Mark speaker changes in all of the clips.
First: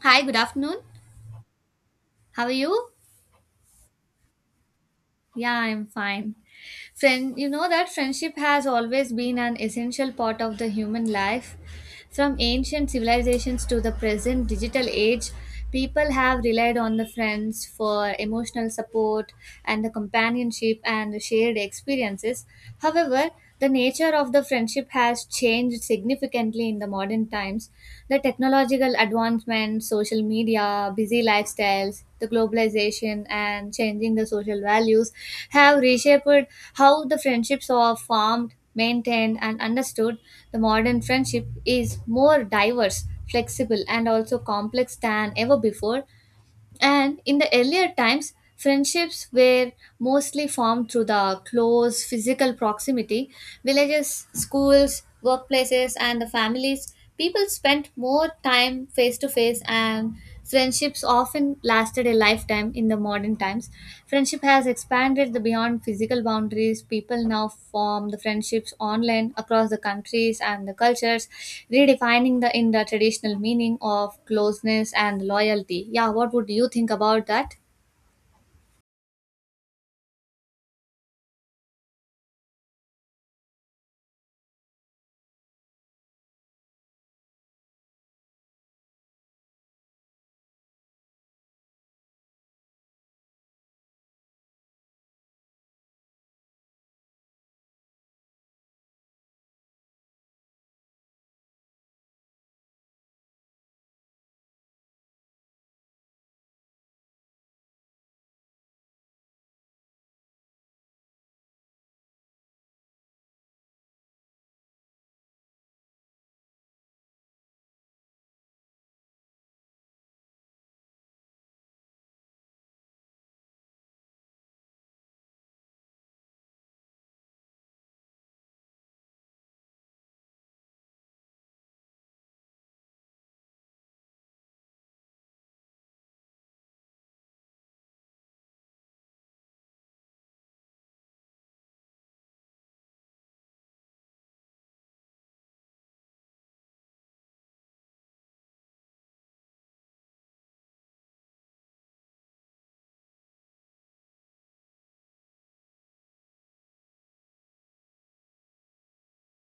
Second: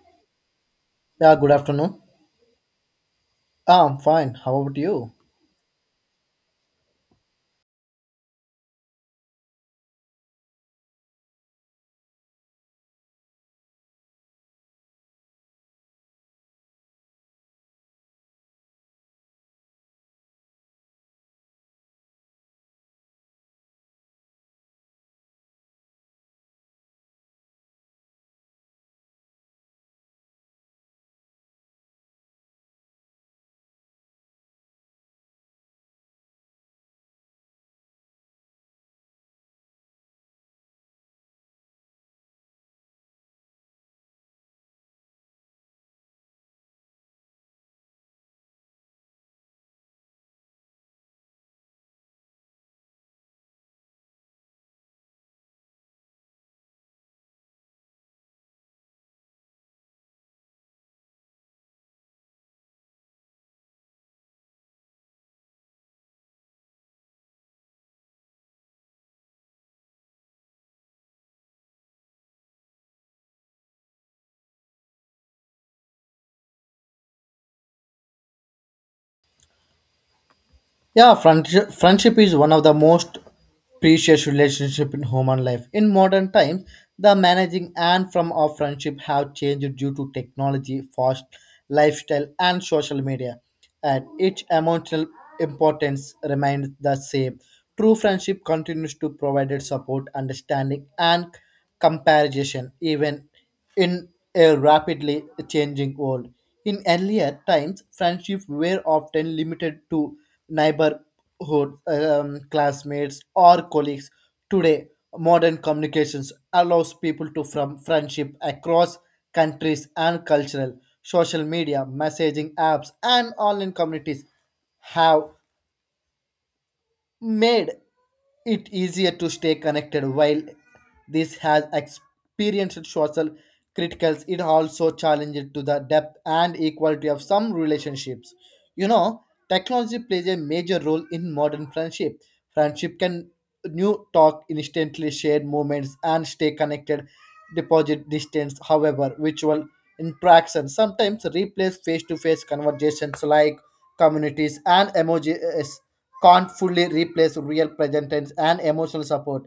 Speaker 1: Hi, good afternoon.
Speaker 2: Yeah, good afternoon.
Speaker 1: How are you?
Speaker 2: Ah, I'm fine. How about you?
Speaker 1: Yeah, I'm fine. Friend, you know that friendship has always been an essential part of the human life. From ancient civilizations to the present digital age, people have relied on the friends for emotional support and the companionship and the shared experiences. However, the nature of the friendship has changed significantly in the modern times. The technological advancements, social media, busy lifestyles, the globalization, and changing the social values have reshaped how the friendships are formed, maintained, and understood. The modern friendship is more diverse, flexible, and also complex than ever before, and in the earlier times, friendships were mostly formed through the close physical proximity. Villages, schools, workplaces, and the families, people spent more time face to face, and friendships often lasted a lifetime. In the modern times, friendship has expanded the beyond physical boundaries. People now form the friendships online across the countries and the cultures, redefining the in the traditional meaning of closeness and loyalty. Yeah, what would you think about that?
Speaker 2: Yeah, friendship is one of the most precious relationship in human life. In modern times, the managing and from of friendship have changed due to technology, fast lifestyle, and social media. And each emotional importance remains the same. True friendship continues to provide support, understanding, and comparison, even in a rapidly changing world. In earlier times, friendships were often limited to neighborhood, classmates, or colleagues. Today, modern communications allows people to from friendship across countries and cultural. Social media, messaging apps, and online communities have made it easier to stay connected, while this has experienced social criticals, it also challenged to the depth and equality of some relationships, you know, technology plays a major role in modern friendship. Friendship can new talk instantly, share moments, and stay connected deposit distance. However, virtual interactions sometimes replace face-to-face conversations, like communities and emojis can't fully replace real present tense and emotional support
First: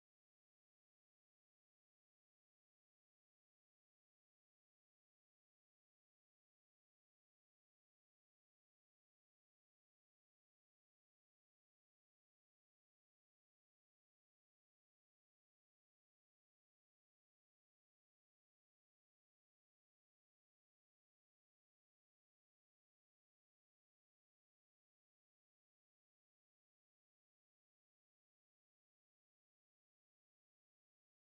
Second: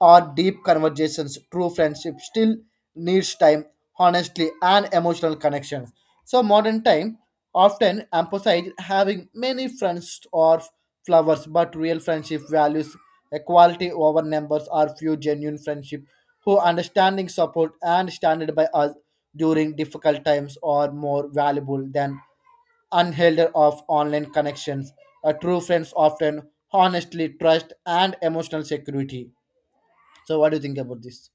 Speaker 2: or deep conversations. True friendship still needs time, honesty, and emotional connection. So modern time often emphasizes having many friends or flowers, but real friendship values equality over numbers, or few genuine friendship who understanding support and standard by us during difficult times are more valuable than unhelded of online connections. A true friends often honestly trust and emotional security. So what do you think about this?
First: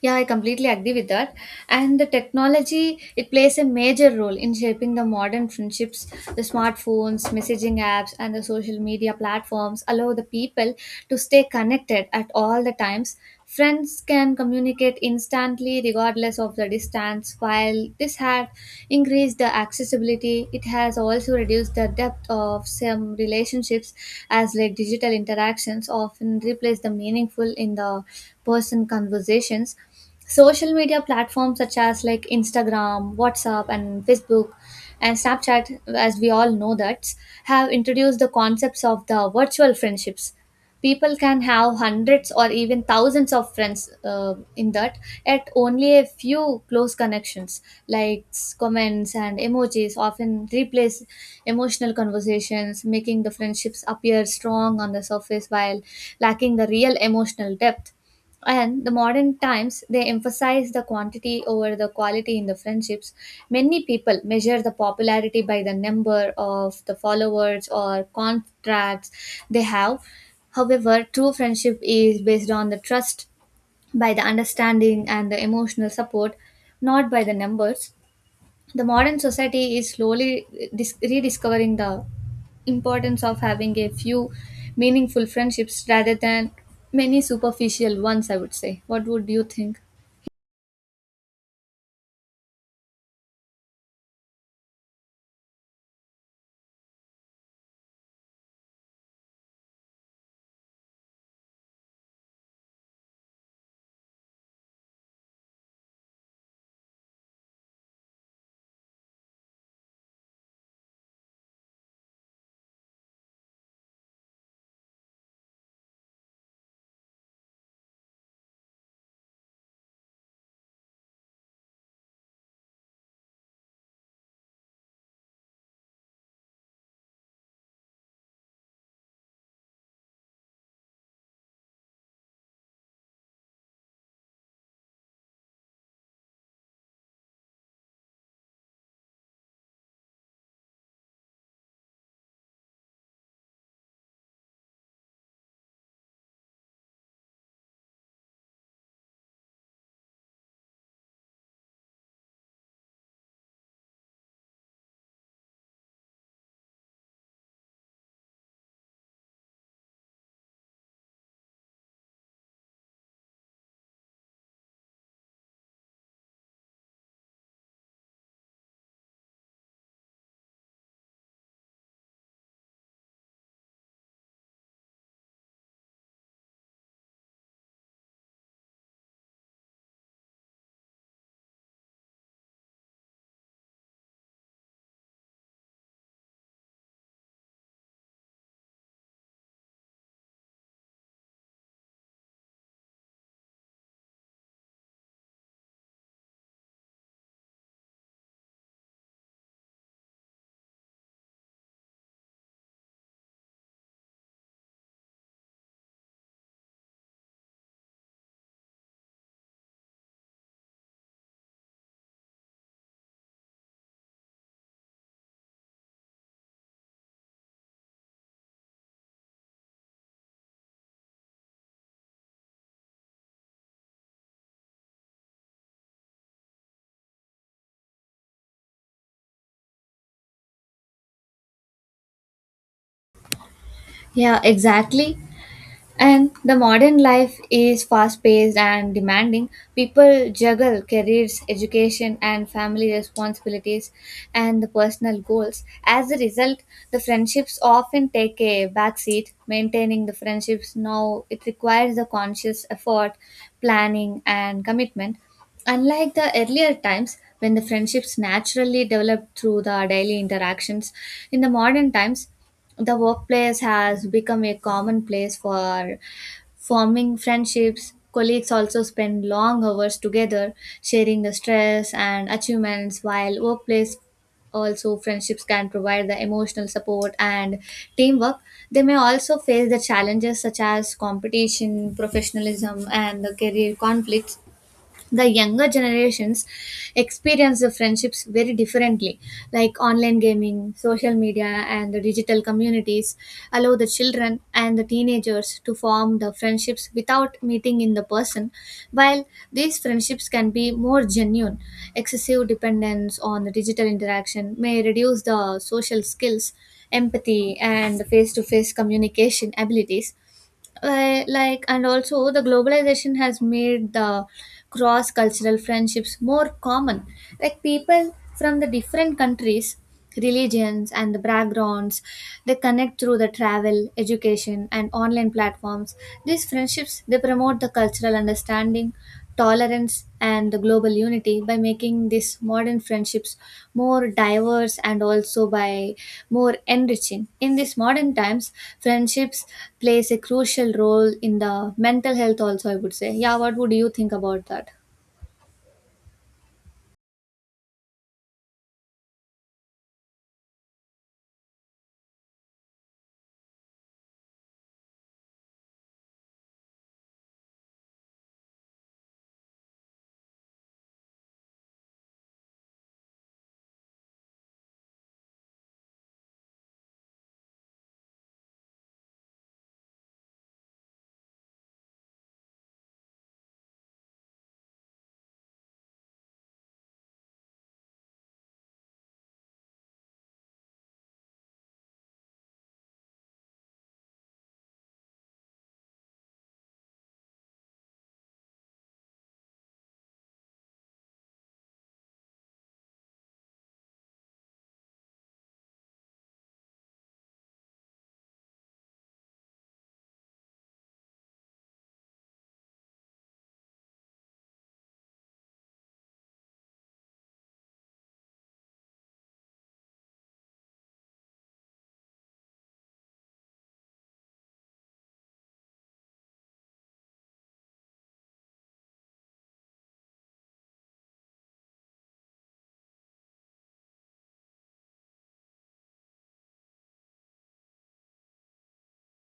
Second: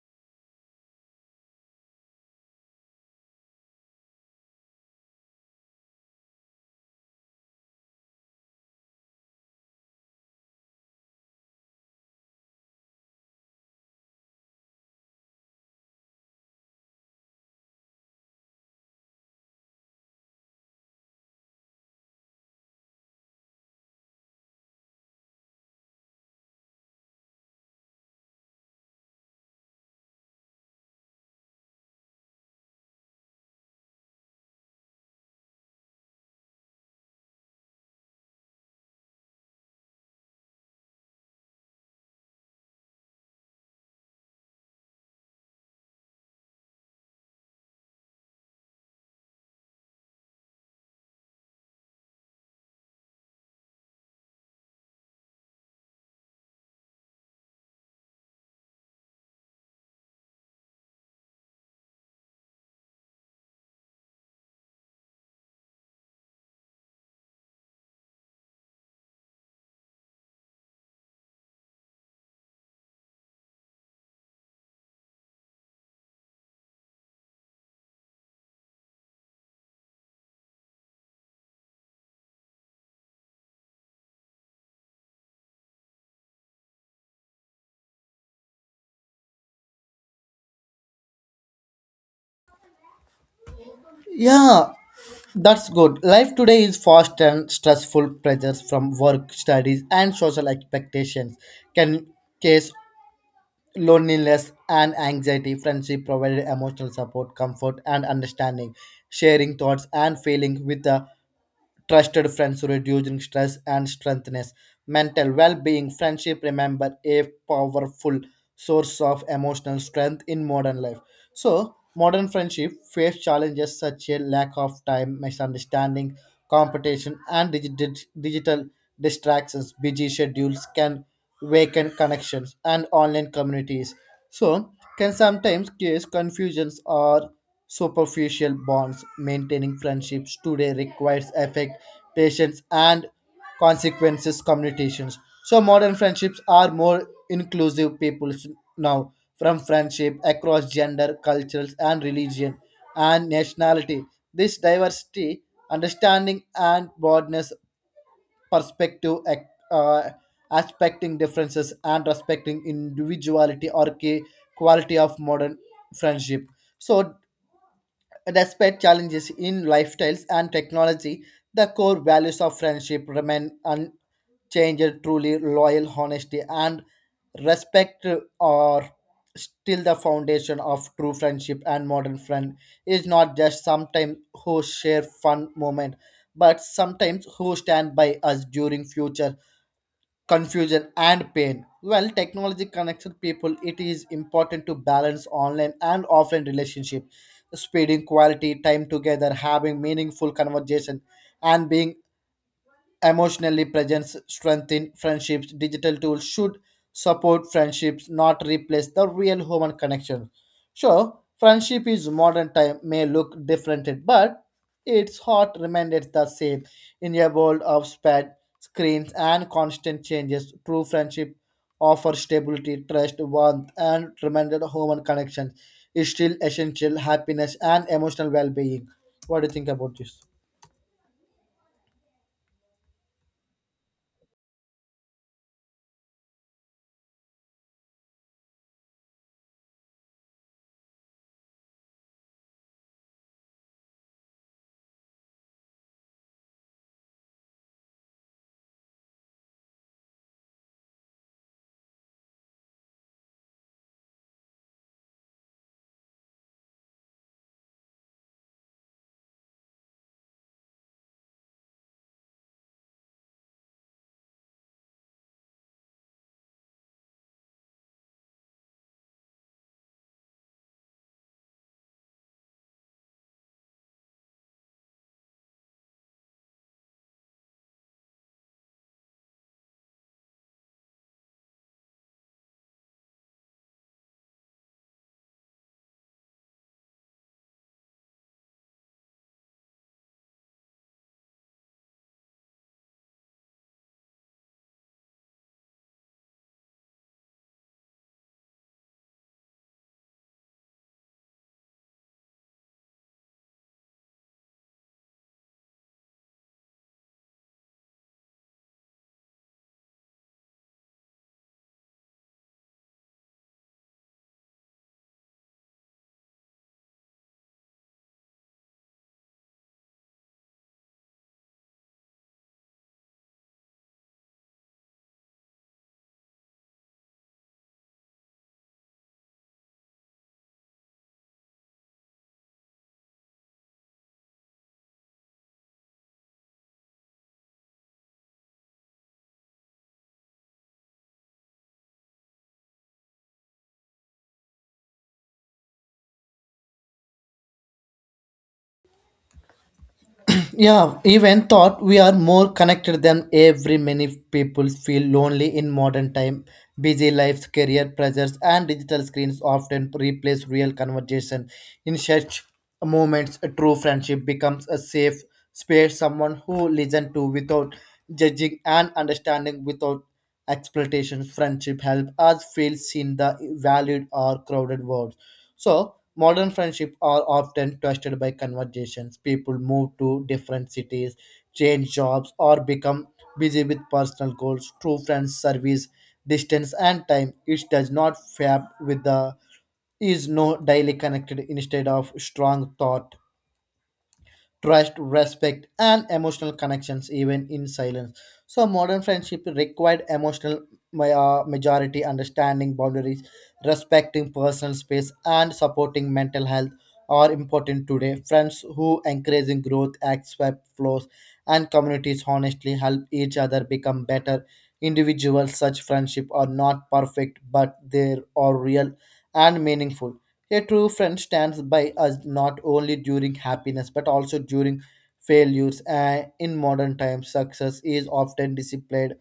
Speaker 1: Yeah, I completely agree with that. And the technology, it plays a major role in shaping the modern friendships. The smartphones, messaging apps, and the social media platforms allow the people to stay connected at all the times. Friends can communicate instantly regardless of the distance. While this had increased the accessibility, it has also reduced the depth of some relationships as like digital interactions often replace the meaningful in the person conversations. Social media platforms such as like Instagram, WhatsApp, and Facebook and Snapchat, as we all know that, have introduced the concepts of the virtual friendships. People can have hundreds or even thousands of friends, in that at only a few close connections. Likes, comments, and emojis often replace emotional conversations, making the friendships appear strong on the surface while lacking the real emotional depth. And the modern times, they emphasize the quantity over the quality in the friendships. Many people measure the popularity by the number of the followers or contracts they have. However, true friendship is based on the trust, by the understanding and the emotional support, not by the numbers. The modern society is slowly rediscovering the importance of having a few meaningful friendships rather than many superficial ones, I would say. What would you think?
Speaker 2: Yeah, that's good. Life today is fast and stressful, pressures from work, studies, and social expectations can cause loneliness and anxiety. Friendship provided emotional support, comfort, and understanding, sharing thoughts and feelings with a trusted friends reducing stress and strengthens mental well-being. Friendship remember a powerful source of emotional strength in modern life. So modern friendship face challenges such as lack of time, misunderstanding, competition, and digital distractions. Busy schedules can weaken connections, and online communities so can sometimes cause confusions or superficial bonds. Maintaining friendships today requires effect, patience, and consequences communications. So modern friendships are more inclusive. People now from friendship across gender, cultures, and religion and nationality. This diversity, understanding, and broadness perspective uh, aspecting differences and respecting individuality are key quality of modern friendship. So despite challenges in lifestyles and technology, the core values of friendship remain unchanged. Truly loyal, honesty, and respect are still the foundation of true friendship, and modern friend is not just sometimes who share fun moment, but sometimes who stand by us during future confusion and pain. Well, technology connects people, it is important to balance online and offline relationship. Spending quality time together, having meaningful conversation, and being emotionally presence strengthen friendships. Digital tools should support friendships, not replace the real human connection. Sure, friendship is modern time may look different, but its heart remains the same. In a world of sped screens and constant changes, true friendship offers stability, trust, warmth, and reminded human connection is still essential happiness and emotional well-being. What do you think about this?
Speaker 1: Yeah, exactly. And the modern life is fast paced and demanding. People juggle careers, education, and family responsibilities and the personal goals. As a result, the friendships often take a backseat. Maintaining the friendships now, it requires a conscious effort, planning, and commitment. Unlike the earlier times when the friendships naturally developed through the daily interactions, in the modern times the workplace has become a common place for forming friendships. Colleagues also spend long hours together, sharing the stress and achievements, while workplace also friendships can provide the emotional support and teamwork. They may also face the challenges such as competition, professionalism, and the career conflicts. The younger generations experience the friendships very differently, like online gaming, social media, and the digital communities allow the children and the teenagers to form the friendships without meeting in the person. While these friendships can be more genuine, excessive dependence on the digital interaction may reduce the social skills, empathy, and face to face communication abilities. Like, and also the globalization has made the cross cultural friendships more common, like people from the different countries, religions, and the backgrounds, they connect through the travel, education, and online platforms. These friendships, they promote the cultural understanding, tolerance, and the global unity, by making these modern friendships more diverse and also by more enriching. In these modern times, friendships plays a crucial role in the mental health also, I would say. Yeah, what would you think about that?
Speaker 2: Yeah, even thought we are more connected than every, many people feel lonely in modern time. Busy lives, career pressures, and digital screens often replace real conversation. In such moments, a true friendship becomes a safe space, someone who listen to without judging and understanding without exploitation. Friendship help us feel seen the valued or crowded world. So modern friendship are often twisted by conversations. People move to different cities, change jobs, or become busy with personal goals. True friends service distance and time. It does not fab with the is no daily connected, instead of strong thought trust, respect, and emotional connections even in silence. So modern friendship required emotional majority, understanding boundaries, respecting personal space, and supporting mental health are important today. Friends who encouraging growth, accept flaws, and communities honestly help each other become better individuals. Such friendship are not perfect, but they are real and meaningful. A true friend stands by us not only during happiness, but also during failures. In modern times, success is often displayed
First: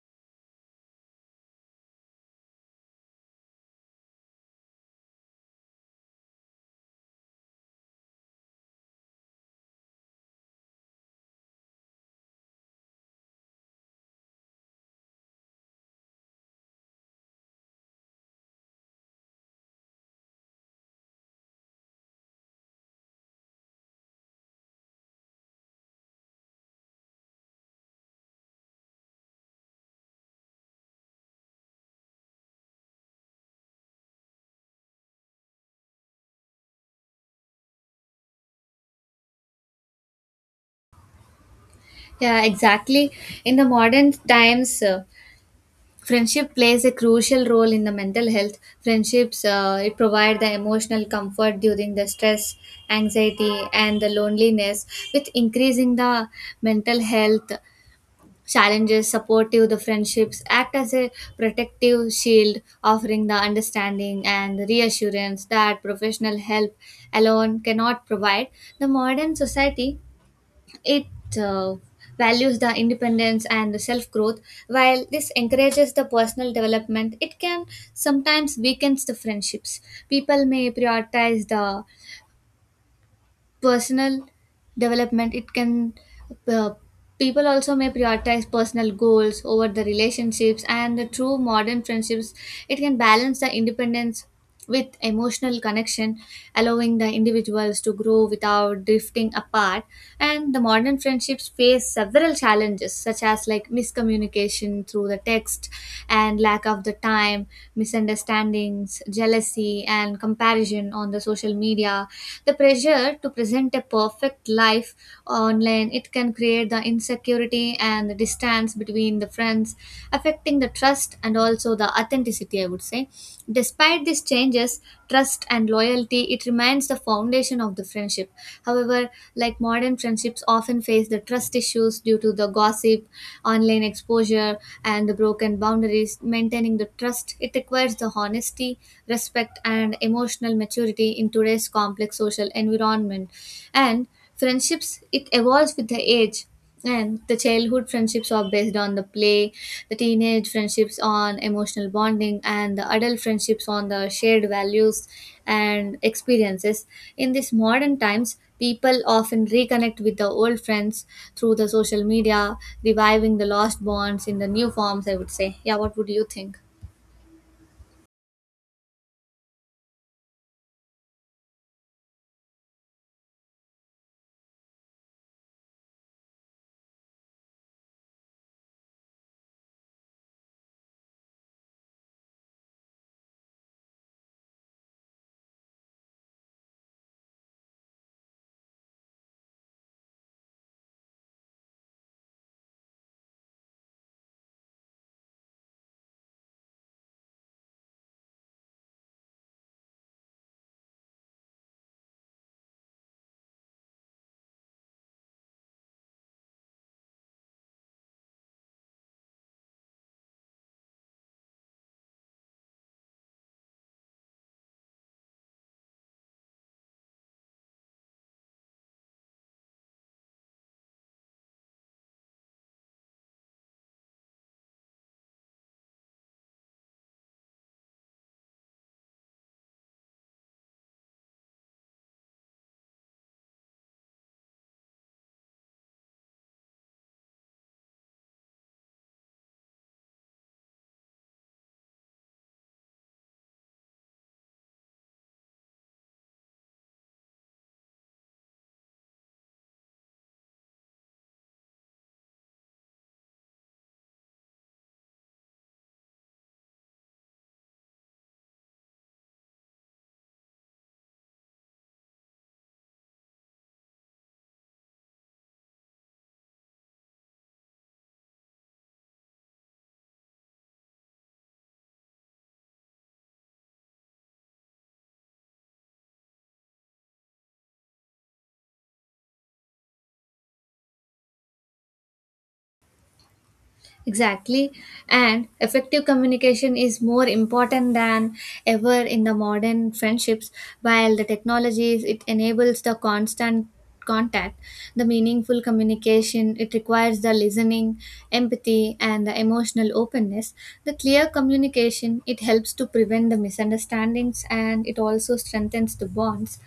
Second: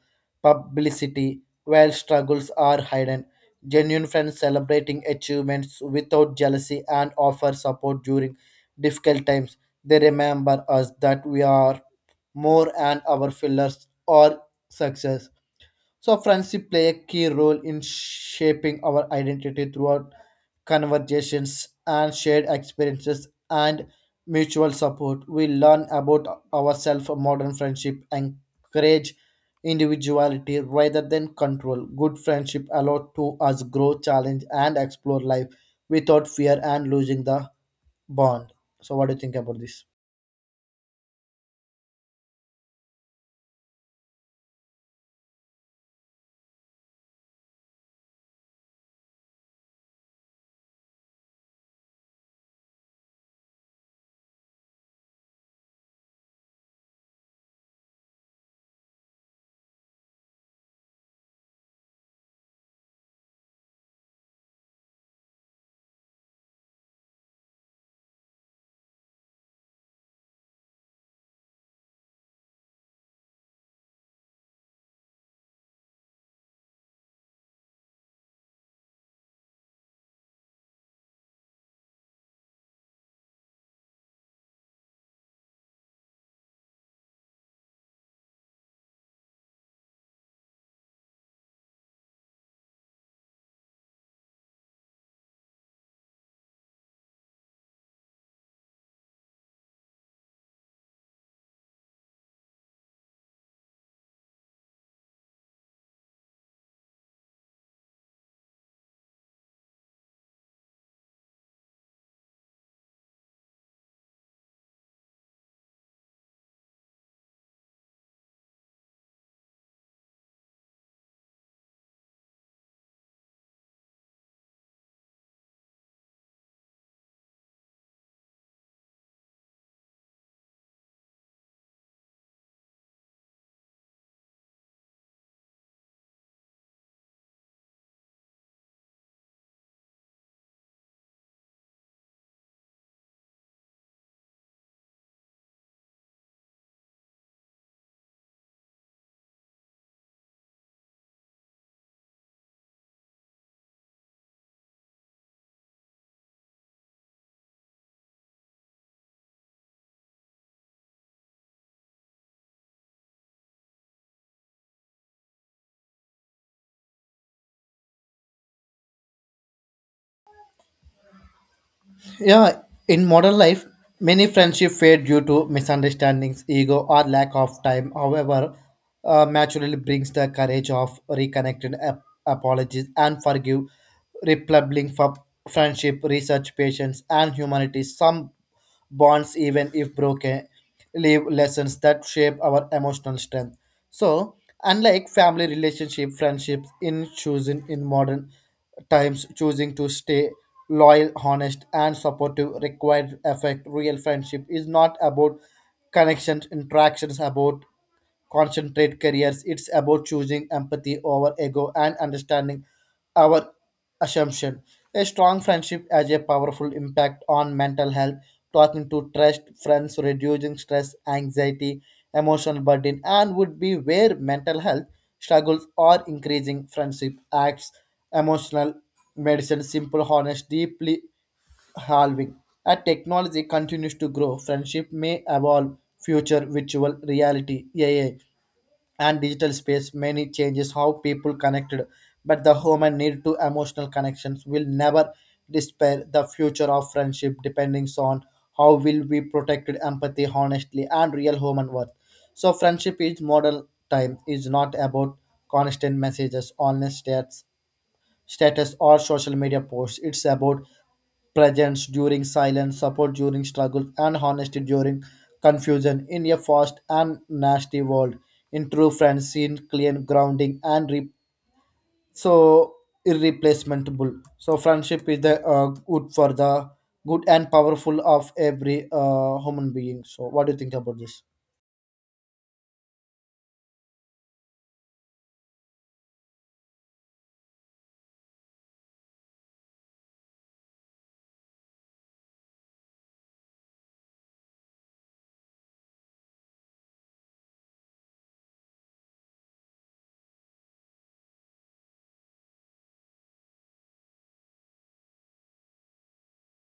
Speaker 2: publicity while struggles are hidden. Genuine friends celebrating achievements without jealousy and offer support during difficult times. They remember us that we are more and our failures are success. So friendship play a key role in shaping our identity throughout conversations, and shared experiences and mutual support. We learn about ourselves, modern friendship, encourage individuality rather than control. Good friendship allow to us grow, challenge, and explore life without fear and losing the bond. So, what do you think about this?
Speaker 1: Yeah, exactly. In the modern times, friendship plays a crucial role in the mental health. Friendships, it provide the emotional comfort during the stress, anxiety, and the loneliness. With increasing the mental health challenges, supportive the friendships act as a protective shield, offering the understanding and reassurance that professional help alone cannot provide. The modern society, it uh, values the independence and the self growth. While this encourages the personal development, it can sometimes weakens the friendships. People may prioritize the personal development it can uh, people also may prioritize personal goals over the relationships, and the true modern friendships, it can balance the independence with emotional connection, allowing the individuals to grow without drifting apart. And the modern friendships face several challenges, such as like miscommunication through the text and lack of the time, misunderstandings, jealousy, and comparison on the social media. The pressure to present a perfect life online, it can create the insecurity and the distance between the friends, affecting the trust and also the authenticity, I would say. Despite these changes, trust and loyalty, it remains the foundation of the friendship. However, like modern friendships often face the trust issues due to the gossip, online exposure, and the broken boundaries. Maintaining the trust, it requires the honesty, respect, and emotional maturity in today's complex social environment. And friendships, it evolves with the age. And the childhood friendships are based on the play, the teenage friendships on emotional bonding, and the adult friendships on the shared values and experiences. In these modern times, people often reconnect with the old friends through the social media, reviving the lost bonds in the new forms, I would say. Yeah, what would you think?
Speaker 2: Yeah, in modern life, many friendships fade due to misunderstandings, ego, or lack of time. However, maturity brings the courage of reconnected apologies and forgive, replubbing for friendship, research, patience, and humanity. Some bonds, even if broken, leave lessons that shape our emotional strength. So, unlike family relationship, friendships, in choosing in modern times, choosing to stay loyal, honest, and supportive required effect. Real friendship is not about connections, interactions, about concentrate careers. It's about choosing empathy over ego and understanding our assumption. A strong friendship has a powerful impact on mental health. Talking to trust friends, reducing stress, anxiety, emotional burden, and would be where mental health struggles are increasing. Friendship acts, emotional medicine, simple, honest, deeply halving. As technology continues to grow, friendship may evolve. Future virtual reality, AI, and digital space many changes how people connected, but the human need to emotional connections will never despair. The future of friendship depending on how will we protected empathy, honestly, and real human worth. So friendship is model time is not about constant messages, honest chats, status or social media posts. It's about presence during silence, support during struggle, and honesty during confusion in a fast and nasty world. In true friends, seen clear grounding and re- so irreplaceable. So friendship is the good for the good and powerful of every human being. So what do you think about this?
Speaker 1: Exactly. And effective communication is more important than ever in the modern friendships. While the technologies, it enables the constant contact, the meaningful communication, it requires the listening, empathy, and the emotional openness. The clear communication, it helps to prevent the misunderstandings, and it also strengthens the bonds.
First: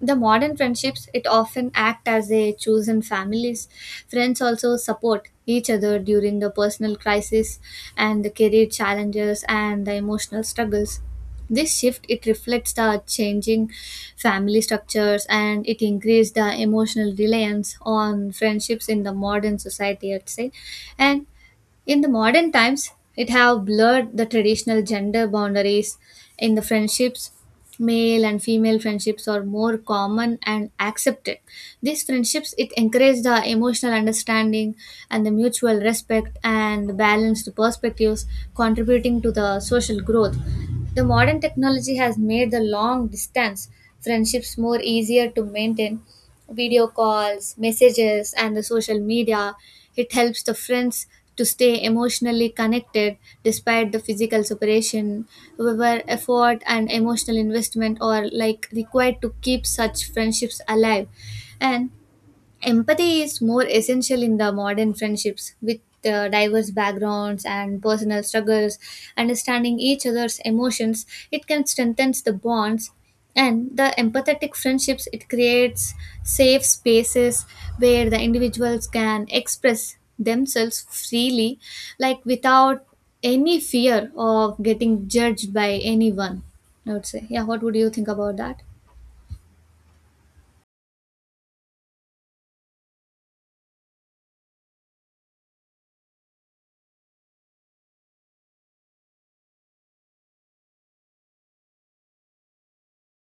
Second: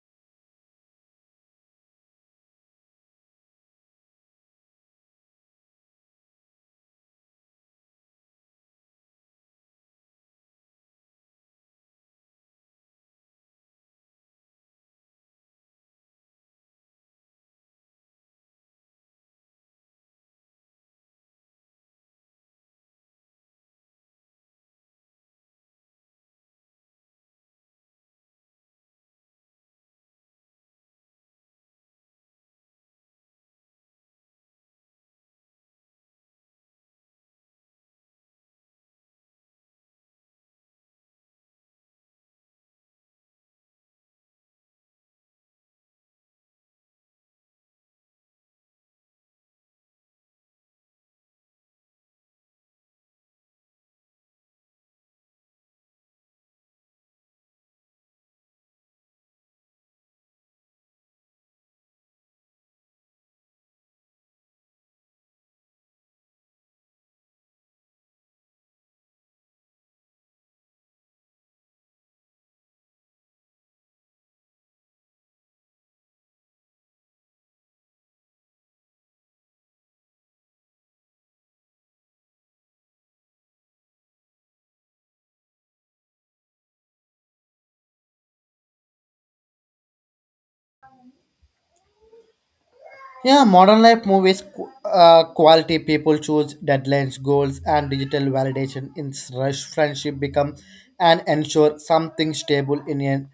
Speaker 1: The modern friendships, it often act as a chosen families. Friends also support each other during the personal crisis and the career challenges and the emotional struggles. This shift, it reflects the changing family structures, and it increased the emotional reliance on friendships in the modern society, I'd say. And in the modern times, it have blurred the traditional gender boundaries in the friendships. Male and female friendships are more common and accepted. These friendships, it encourage the emotional understanding and the mutual respect and balanced perspectives, contributing to the social growth. The modern technology has made the long distance friendships more easier to maintain. Video calls, messages, and the social media, it helps the friends to stay emotionally connected despite the physical separation. However, effort and emotional investment are like required to keep such friendships alive. And empathy is more essential in the modern friendships with diverse backgrounds and personal struggles. Understanding each other's emotions, it can strengthen the bonds, and the empathetic friendships, it creates safe spaces where the individuals can express themselves freely, like without any fear of getting judged by anyone, I would say. Yeah, what would you think about that?
Speaker 2: Yeah, modern life movies quality people choose deadlines, goals, and digital validation in rush. Friendship become and ensure something stable in an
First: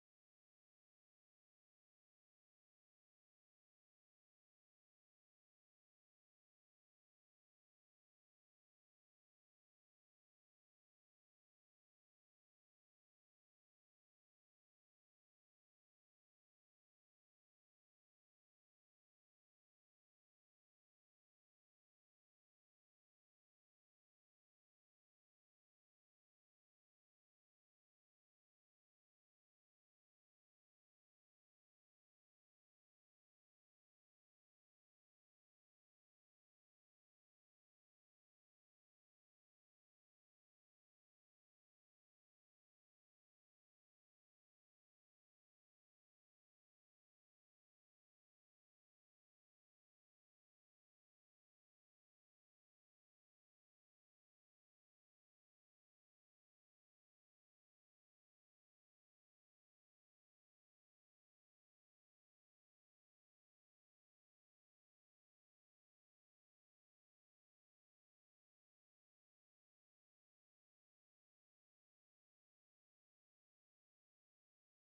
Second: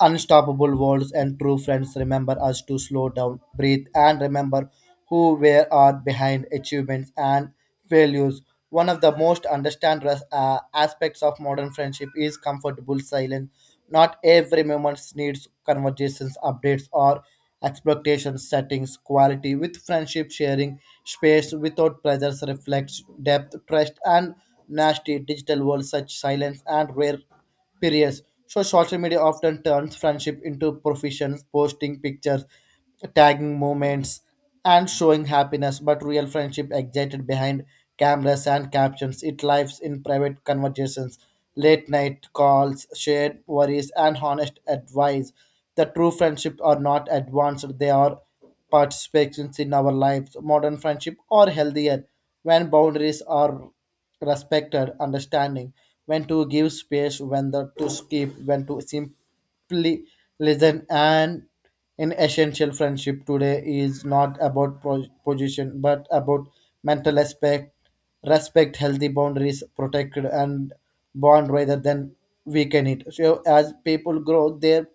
Speaker 2: unstoppable world. And true friends remember us to slow down, breathe, and remember who we are behind achievements and values. One of the most understand aspects of modern friendship is comfortable silence. Not every moment needs conversations, updates, or expectations settings. Quality with friendship sharing space without pressures reflects depth, trust, and nasty digital world such silence and rare periods. So social media often turns friendship into professions, posting pictures, tagging moments, and showing happiness. But real friendship existed behind cameras and captions. It lives in private conversations, late night calls, shared worries, and honest advice. The true friendship are not advanced; they are participations in our lives. Modern friendship are healthier when boundaries are respected, understanding when to give space, when to skip, when to simply listen, and in essential friendship today is not about position, but about mental aspect, respect, healthy boundaries, protected and bond rather than weaken it. So as people grow, their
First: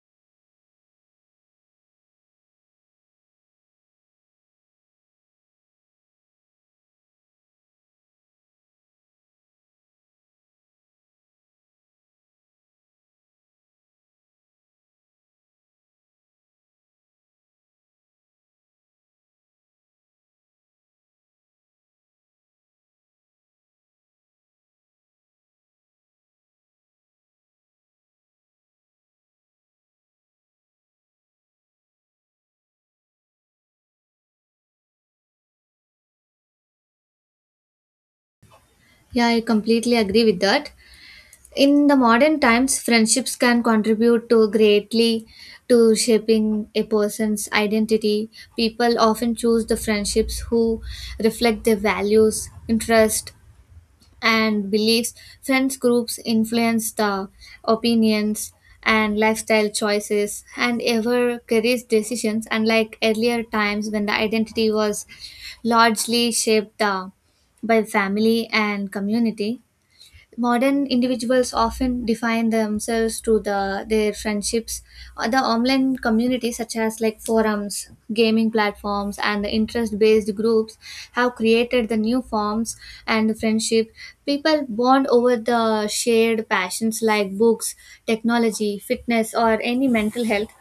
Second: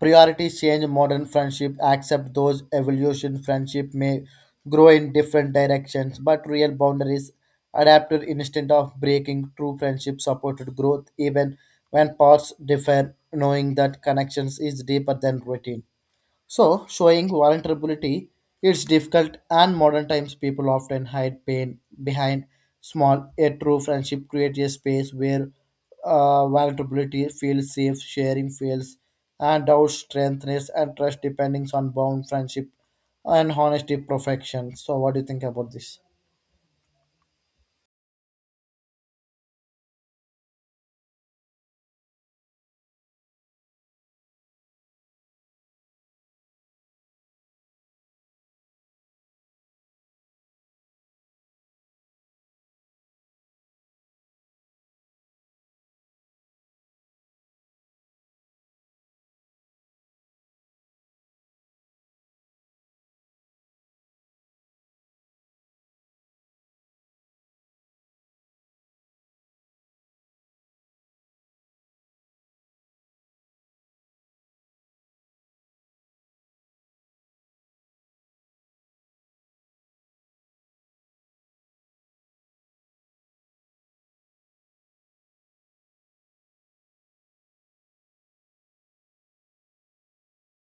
Speaker 2: priorities change modern friendship, accept those evolution friendship may grow in different directions, but real boundaries adapted instead of breaking true friendship supported growth even when paths differ, knowing that connections is deeper than routine. So, showing vulnerability is difficult, and modern times people often hide pain behind small yet true friendship. Creates a space where vulnerability feels safe, sharing feels, and doubt strengthens and trust depending on bound friendship and honesty perfection. So, what do you think about this?
Speaker 1: Yeah, I completely agree with that. In the modern times, friendships can contribute to greatly to shaping a person's identity. People often choose the friendships who reflect their values, interests, and beliefs. Friends groups influence the opinions and lifestyle choices and ever career decisions. Unlike earlier times when the identity was largely shaped by family and community, modern individuals often define themselves through the their friendships. The online communities such as like forums, gaming platforms, and the interest based groups have created the new forms and friendship. People bond over the shared passions, like books, technology, fitness, or any mental health.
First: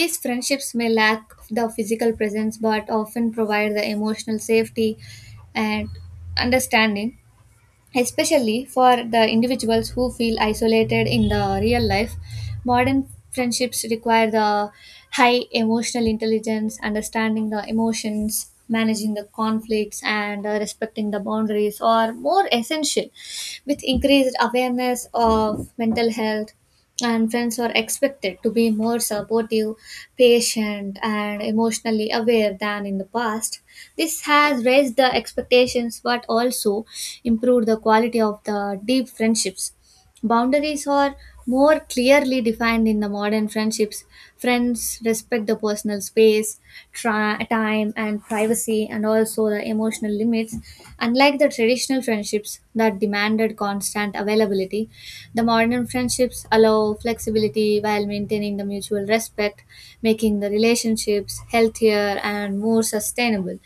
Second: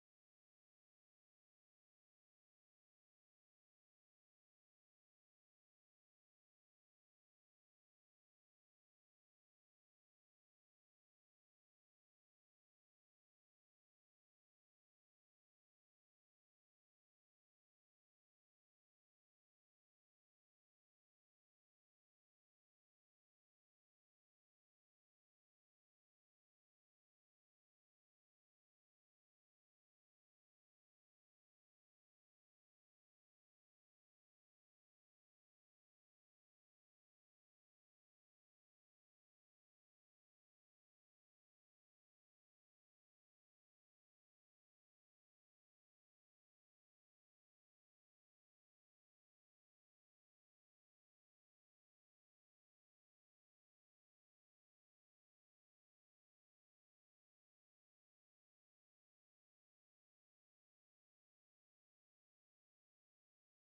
Speaker 1: These friendships may lack the physical presence but often provide the emotional safety and understanding, especially for the individuals who feel isolated in the real life. Modern friendships require the high emotional intelligence. Understanding the emotions, managing the conflicts, and respecting the boundaries are more essential. With increased awareness of mental health, and friends are expected to be more supportive, patient, and emotionally aware than in the past. This has raised the expectations but also improved the quality of the deep friendships. Boundaries are more clearly defined in the modern friendships. Friends respect the personal space, time, and privacy, and also the emotional limits. Unlike the traditional friendships that demanded constant availability, the modern friendships allow flexibility while maintaining the mutual respect, making the relationships healthier and more sustainable.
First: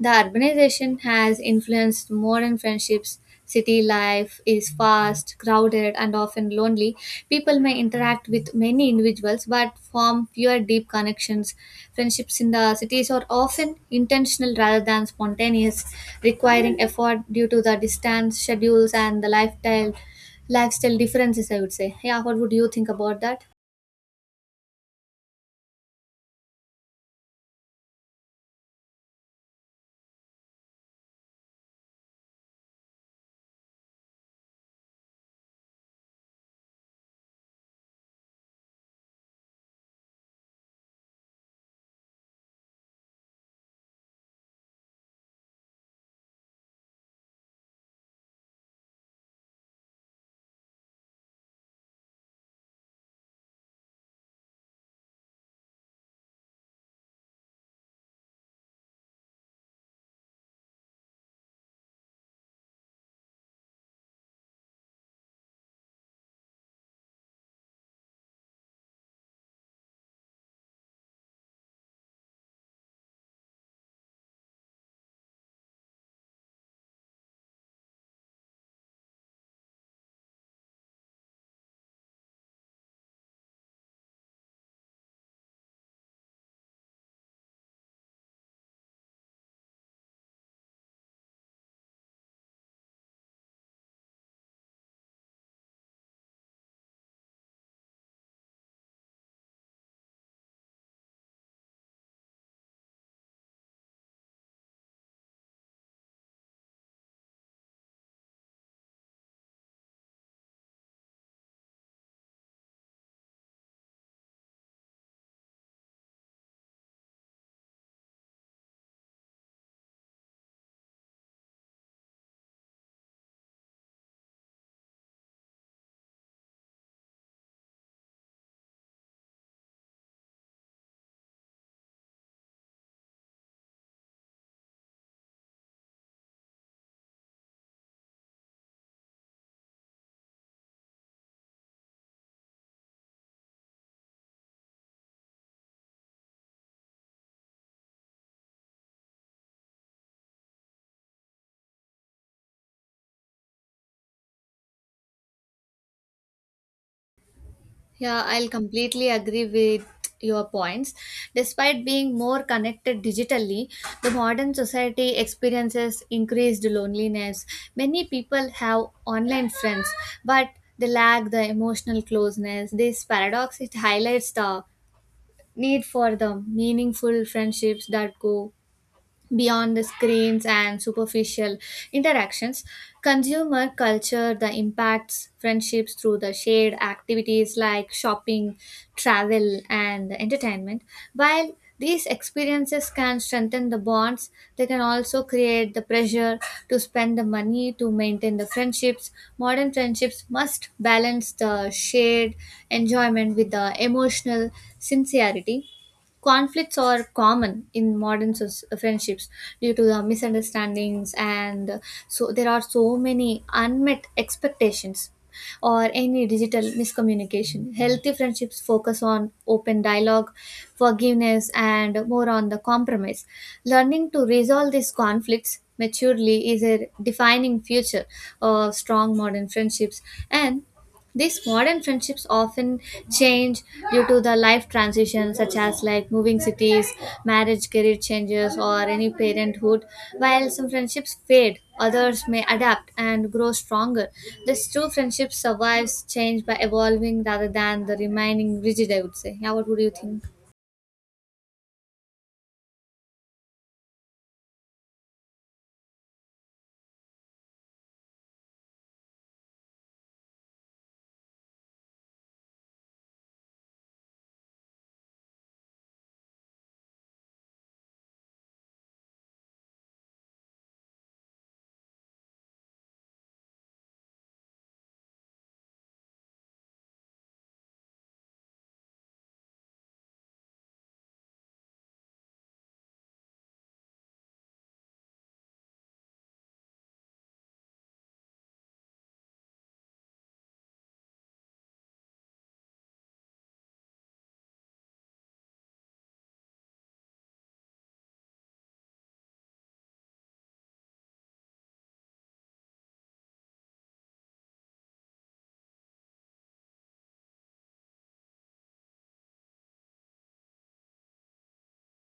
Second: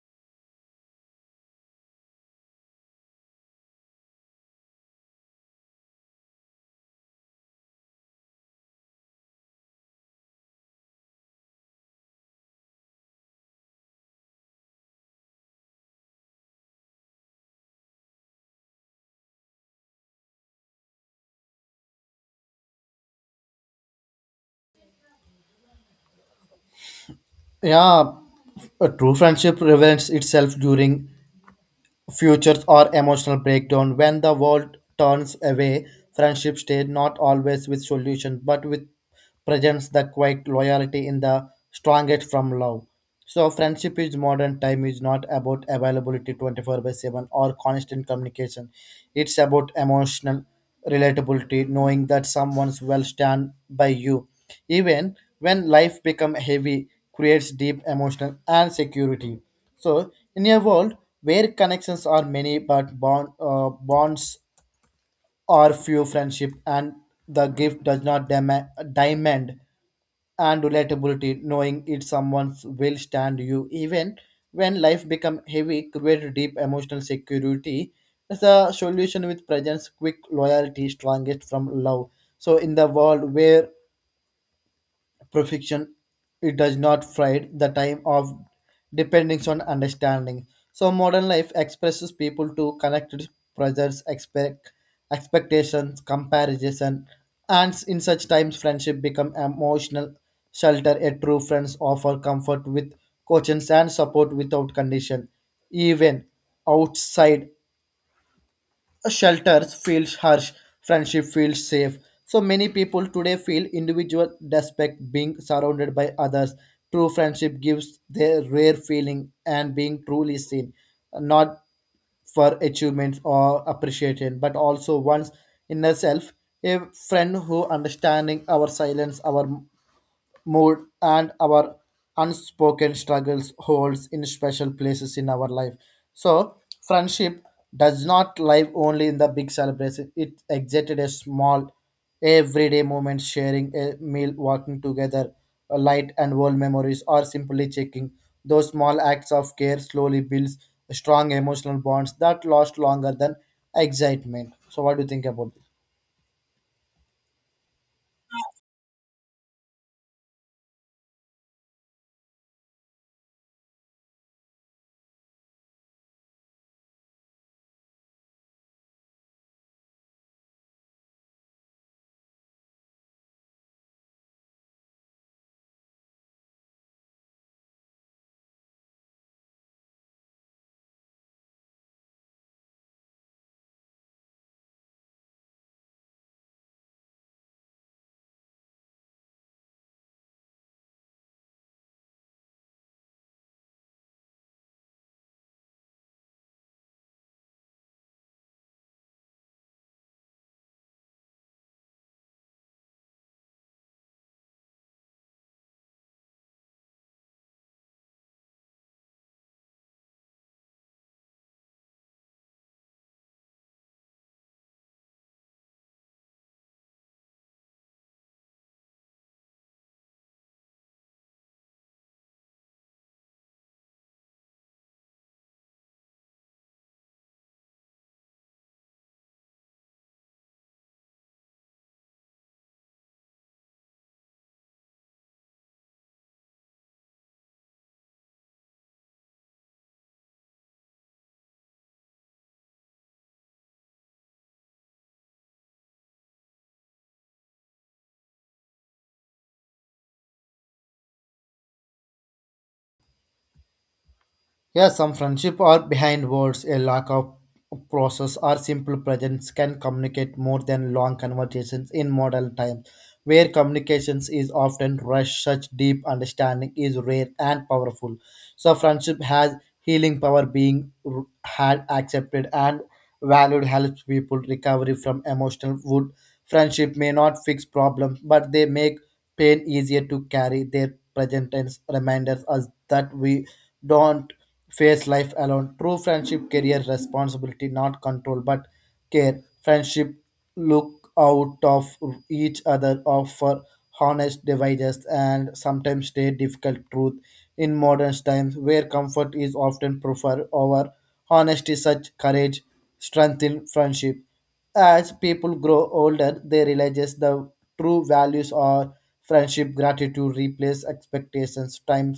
Speaker 1: The urbanization has influenced modern friendships. City life is fast, crowded, and often lonely. People may interact with many individuals but form fewer deep connections. Friendships in the cities are often intentional rather than spontaneous, requiring effort due to the distance, schedules, and the lifestyle differences, I would say. Yeah, what would you think about that?
Speaker 2: Yeah, a true friendship reveals itself during futures or emotional breakdown. When the world turns away, friendships stay not always with solutions, but with presents the quiet loyalty in the strongest from love. So friendship is modern time is not about availability 24/7 or constant communication. It's about emotional relatability, knowing that someone's will stand by you. Even when life become heavy, creates deep emotional and security. So, in a world where connections are many but bond, bonds are few, friendship and the gift does not demand and relatability, knowing it someone will stand you even when life become heavy, create deep emotional security. As a solution with presence, quick loyalty, strongest from love. So, in the world where perfection it does not fade the time of dependence on understanding, so modern life expresses people to connected pressures expect expectations comparison, and in such times friendship become emotional shelter. A true friends offer comfort with cautions and support without condition, even outside a shelter feels harsh, friendship feels safe. So many people today feel individual despite being surrounded by others. True friendship gives their rare feeling and being truly seen, not for achievements or appreciation, but also one's inner self. A friend who understanding our silence, our mood, and our unspoken struggles holds in special places in our life. So friendship does not live only in the big celebration, it exited a small everyday moment, sharing a meal, walking together, a light and old memories, or simply checking those small acts of care slowly builds strong emotional bonds that last longer than excitement. So what do you think about this?
Speaker 1: Yeah, I'll completely agree with your points. Despite being more connected digitally, the modern society experiences increased loneliness. Many people have online friends, but they lack the emotional closeness. This paradox, it highlights the need for the meaningful friendships that go beyond the screens and superficial interactions. Consumer culture, the impacts friendships through the shared activities, like shopping, travel, and entertainment. While these experiences can strengthen the bonds, they can also create the pressure to spend the money to maintain the friendships. Modern friendships must balance the shared enjoyment with the emotional sincerity. Conflicts are common in modern friendships due to the misunderstandings, and so there are so many unmet expectations or any digital miscommunication. Healthy friendships focus on open dialogue, forgiveness, and more on the compromise. Learning to resolve these conflicts maturely is a defining future of strong modern friendships. And these modern friendships often change due to the life transitions, such as like moving cities, marriage, career changes, or any parenthood. While some friendships fade, others may adapt and grow stronger. This true friendship survives change by evolving rather than the remaining rigid, I would say. Yeah, what would you think?
Speaker 2: Yeah, some friendship are behind words. A lack of process or simple presence can communicate more than long conversations in modern times, where communications is often rushed. Such deep understanding is rare and powerful. So, friendship has healing power. Being had accepted and valued helps people recovery from emotional wound. Friendship may not fix problems, but they make pain easier to carry. Their present tense reminders us that we don't face life alone. True friendship career responsibility, not control, but care. Friendship look out of each other offer honest devices and sometimes stay difficult truth in modern times where comfort is often preferred over honesty such courage strengthen friendship as people grow older, they realize the true values are friendship, gratitude, replace expectations, time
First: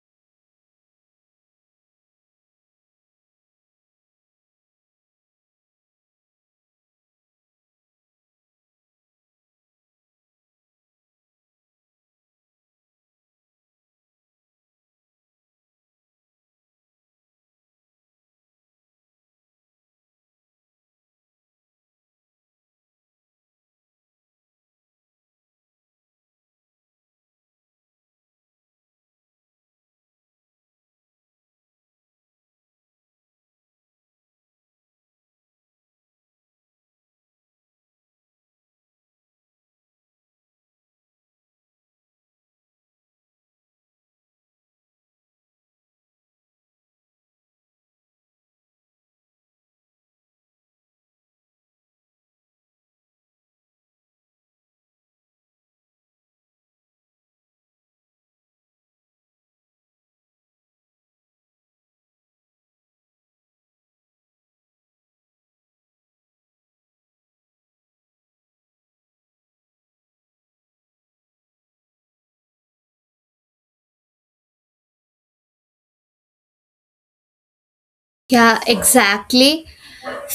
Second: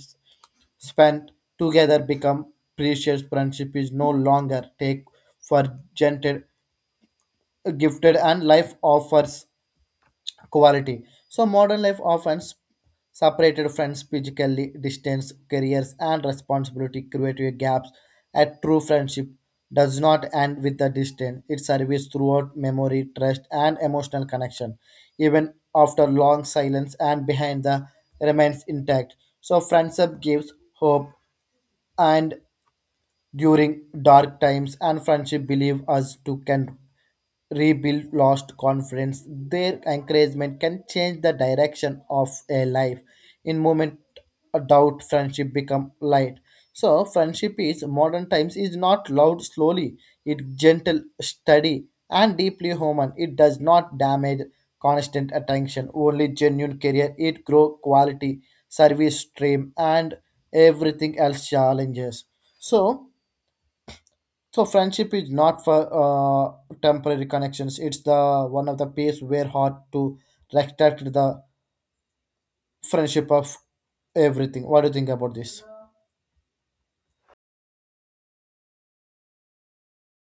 Speaker 2: spent together become precious. Friendship is no longer take for granted, gifted, and life offers quality. So modern life often separated friends physically, distance, careers, and responsibility create gaps. A true friendship does not end with the distance. It survives throughout memory, trust, and emotional connection, even after long silence and behind the remains intact. So friendship gives hope and during dark times, and friendship believe us to can rebuild lost confidence. Their encouragement can change the direction of a life in moment of doubt friendship become light. So friendship is modern times is not loud slowly, it gentle, steady, and deeply human. It does not damage constant attention, only genuine career it grow quality service stream and everything else challenges. So so friendship is not for temporary connections. It's the one of the place where hard to respect the friendship of everything. What do you think about this?
Speaker 1: Yeah, exactly.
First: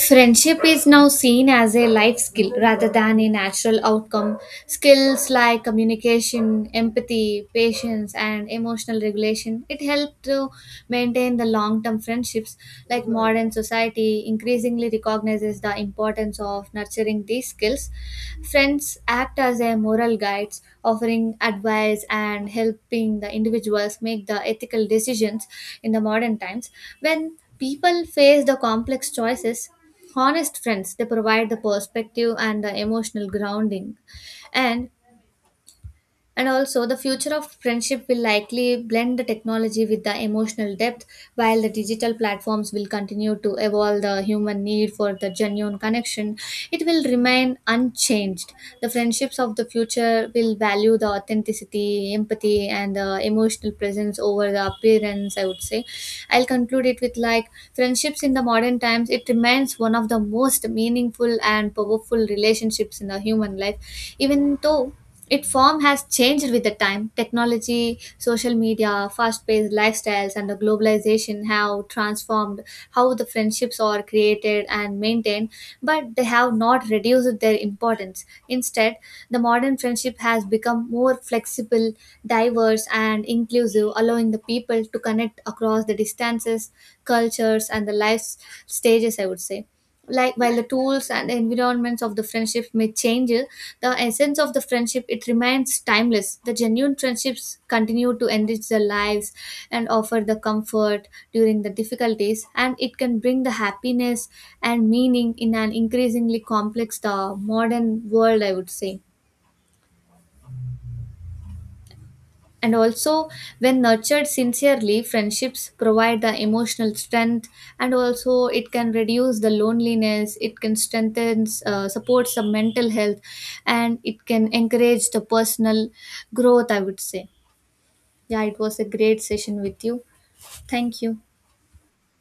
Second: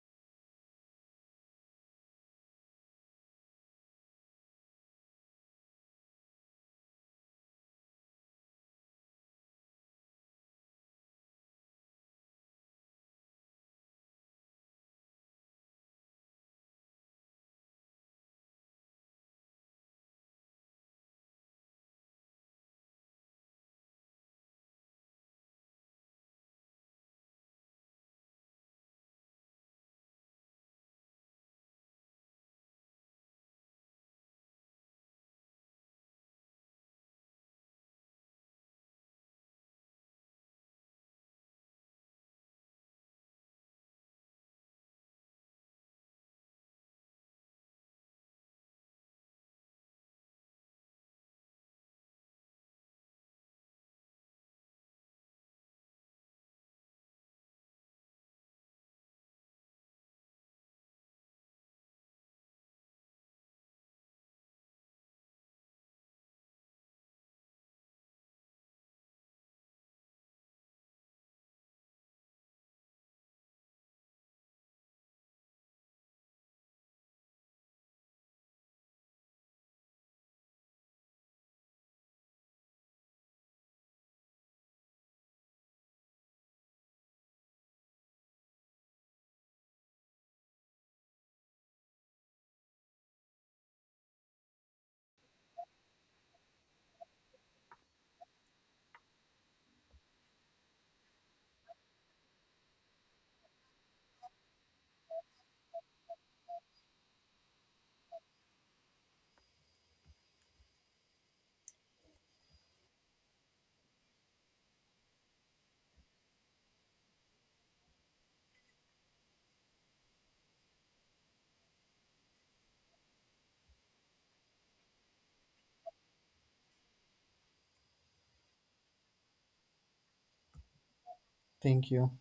Speaker 1: Friendship is now seen as a life skill rather than a natural outcome. Skills like communication, empathy, patience, and emotional regulation, it helped to maintain the long-term friendships. Like modern society increasingly recognizes the importance of nurturing these skills. Friends act as a moral guides, offering advice and helping the individuals make the ethical decisions in the modern times. When people face the complex choices, honest friends, they provide the perspective and the emotional grounding. And and also, the future of friendship will likely blend the technology with the emotional depth, while the digital platforms will continue to evolve. The human need for the genuine connection, it will remain unchanged. The friendships of the future will value the authenticity, empathy, and the emotional presence over the appearance, I would say. I'll conclude it with like friendships in the modern times, it remains one of the most meaningful and powerful relationships in the human life, even though its form has changed with the time. Technology, social media, fast paced lifestyles, and the globalization have transformed how the friendships are created and maintained, but they have not reduced their importance. Instead, the modern friendship has become more flexible, diverse, and inclusive, allowing the people to connect across the distances, cultures, and the life stages, I would say. Like, while the tools and environments of the friendship may change, the essence of the friendship, it remains timeless. The genuine friendships continue to enrich their lives and offer the comfort during the difficulties, and it can bring the happiness and meaning in an increasingly complex the modern world, I would say. And also, when nurtured sincerely, friendships provide the emotional strength, and also it can reduce the loneliness, it can strengthen, supports the mental health, and it can encourage the personal growth, I would say. Yeah, it was a great session with you. Thank you.
Speaker 2: Thank you.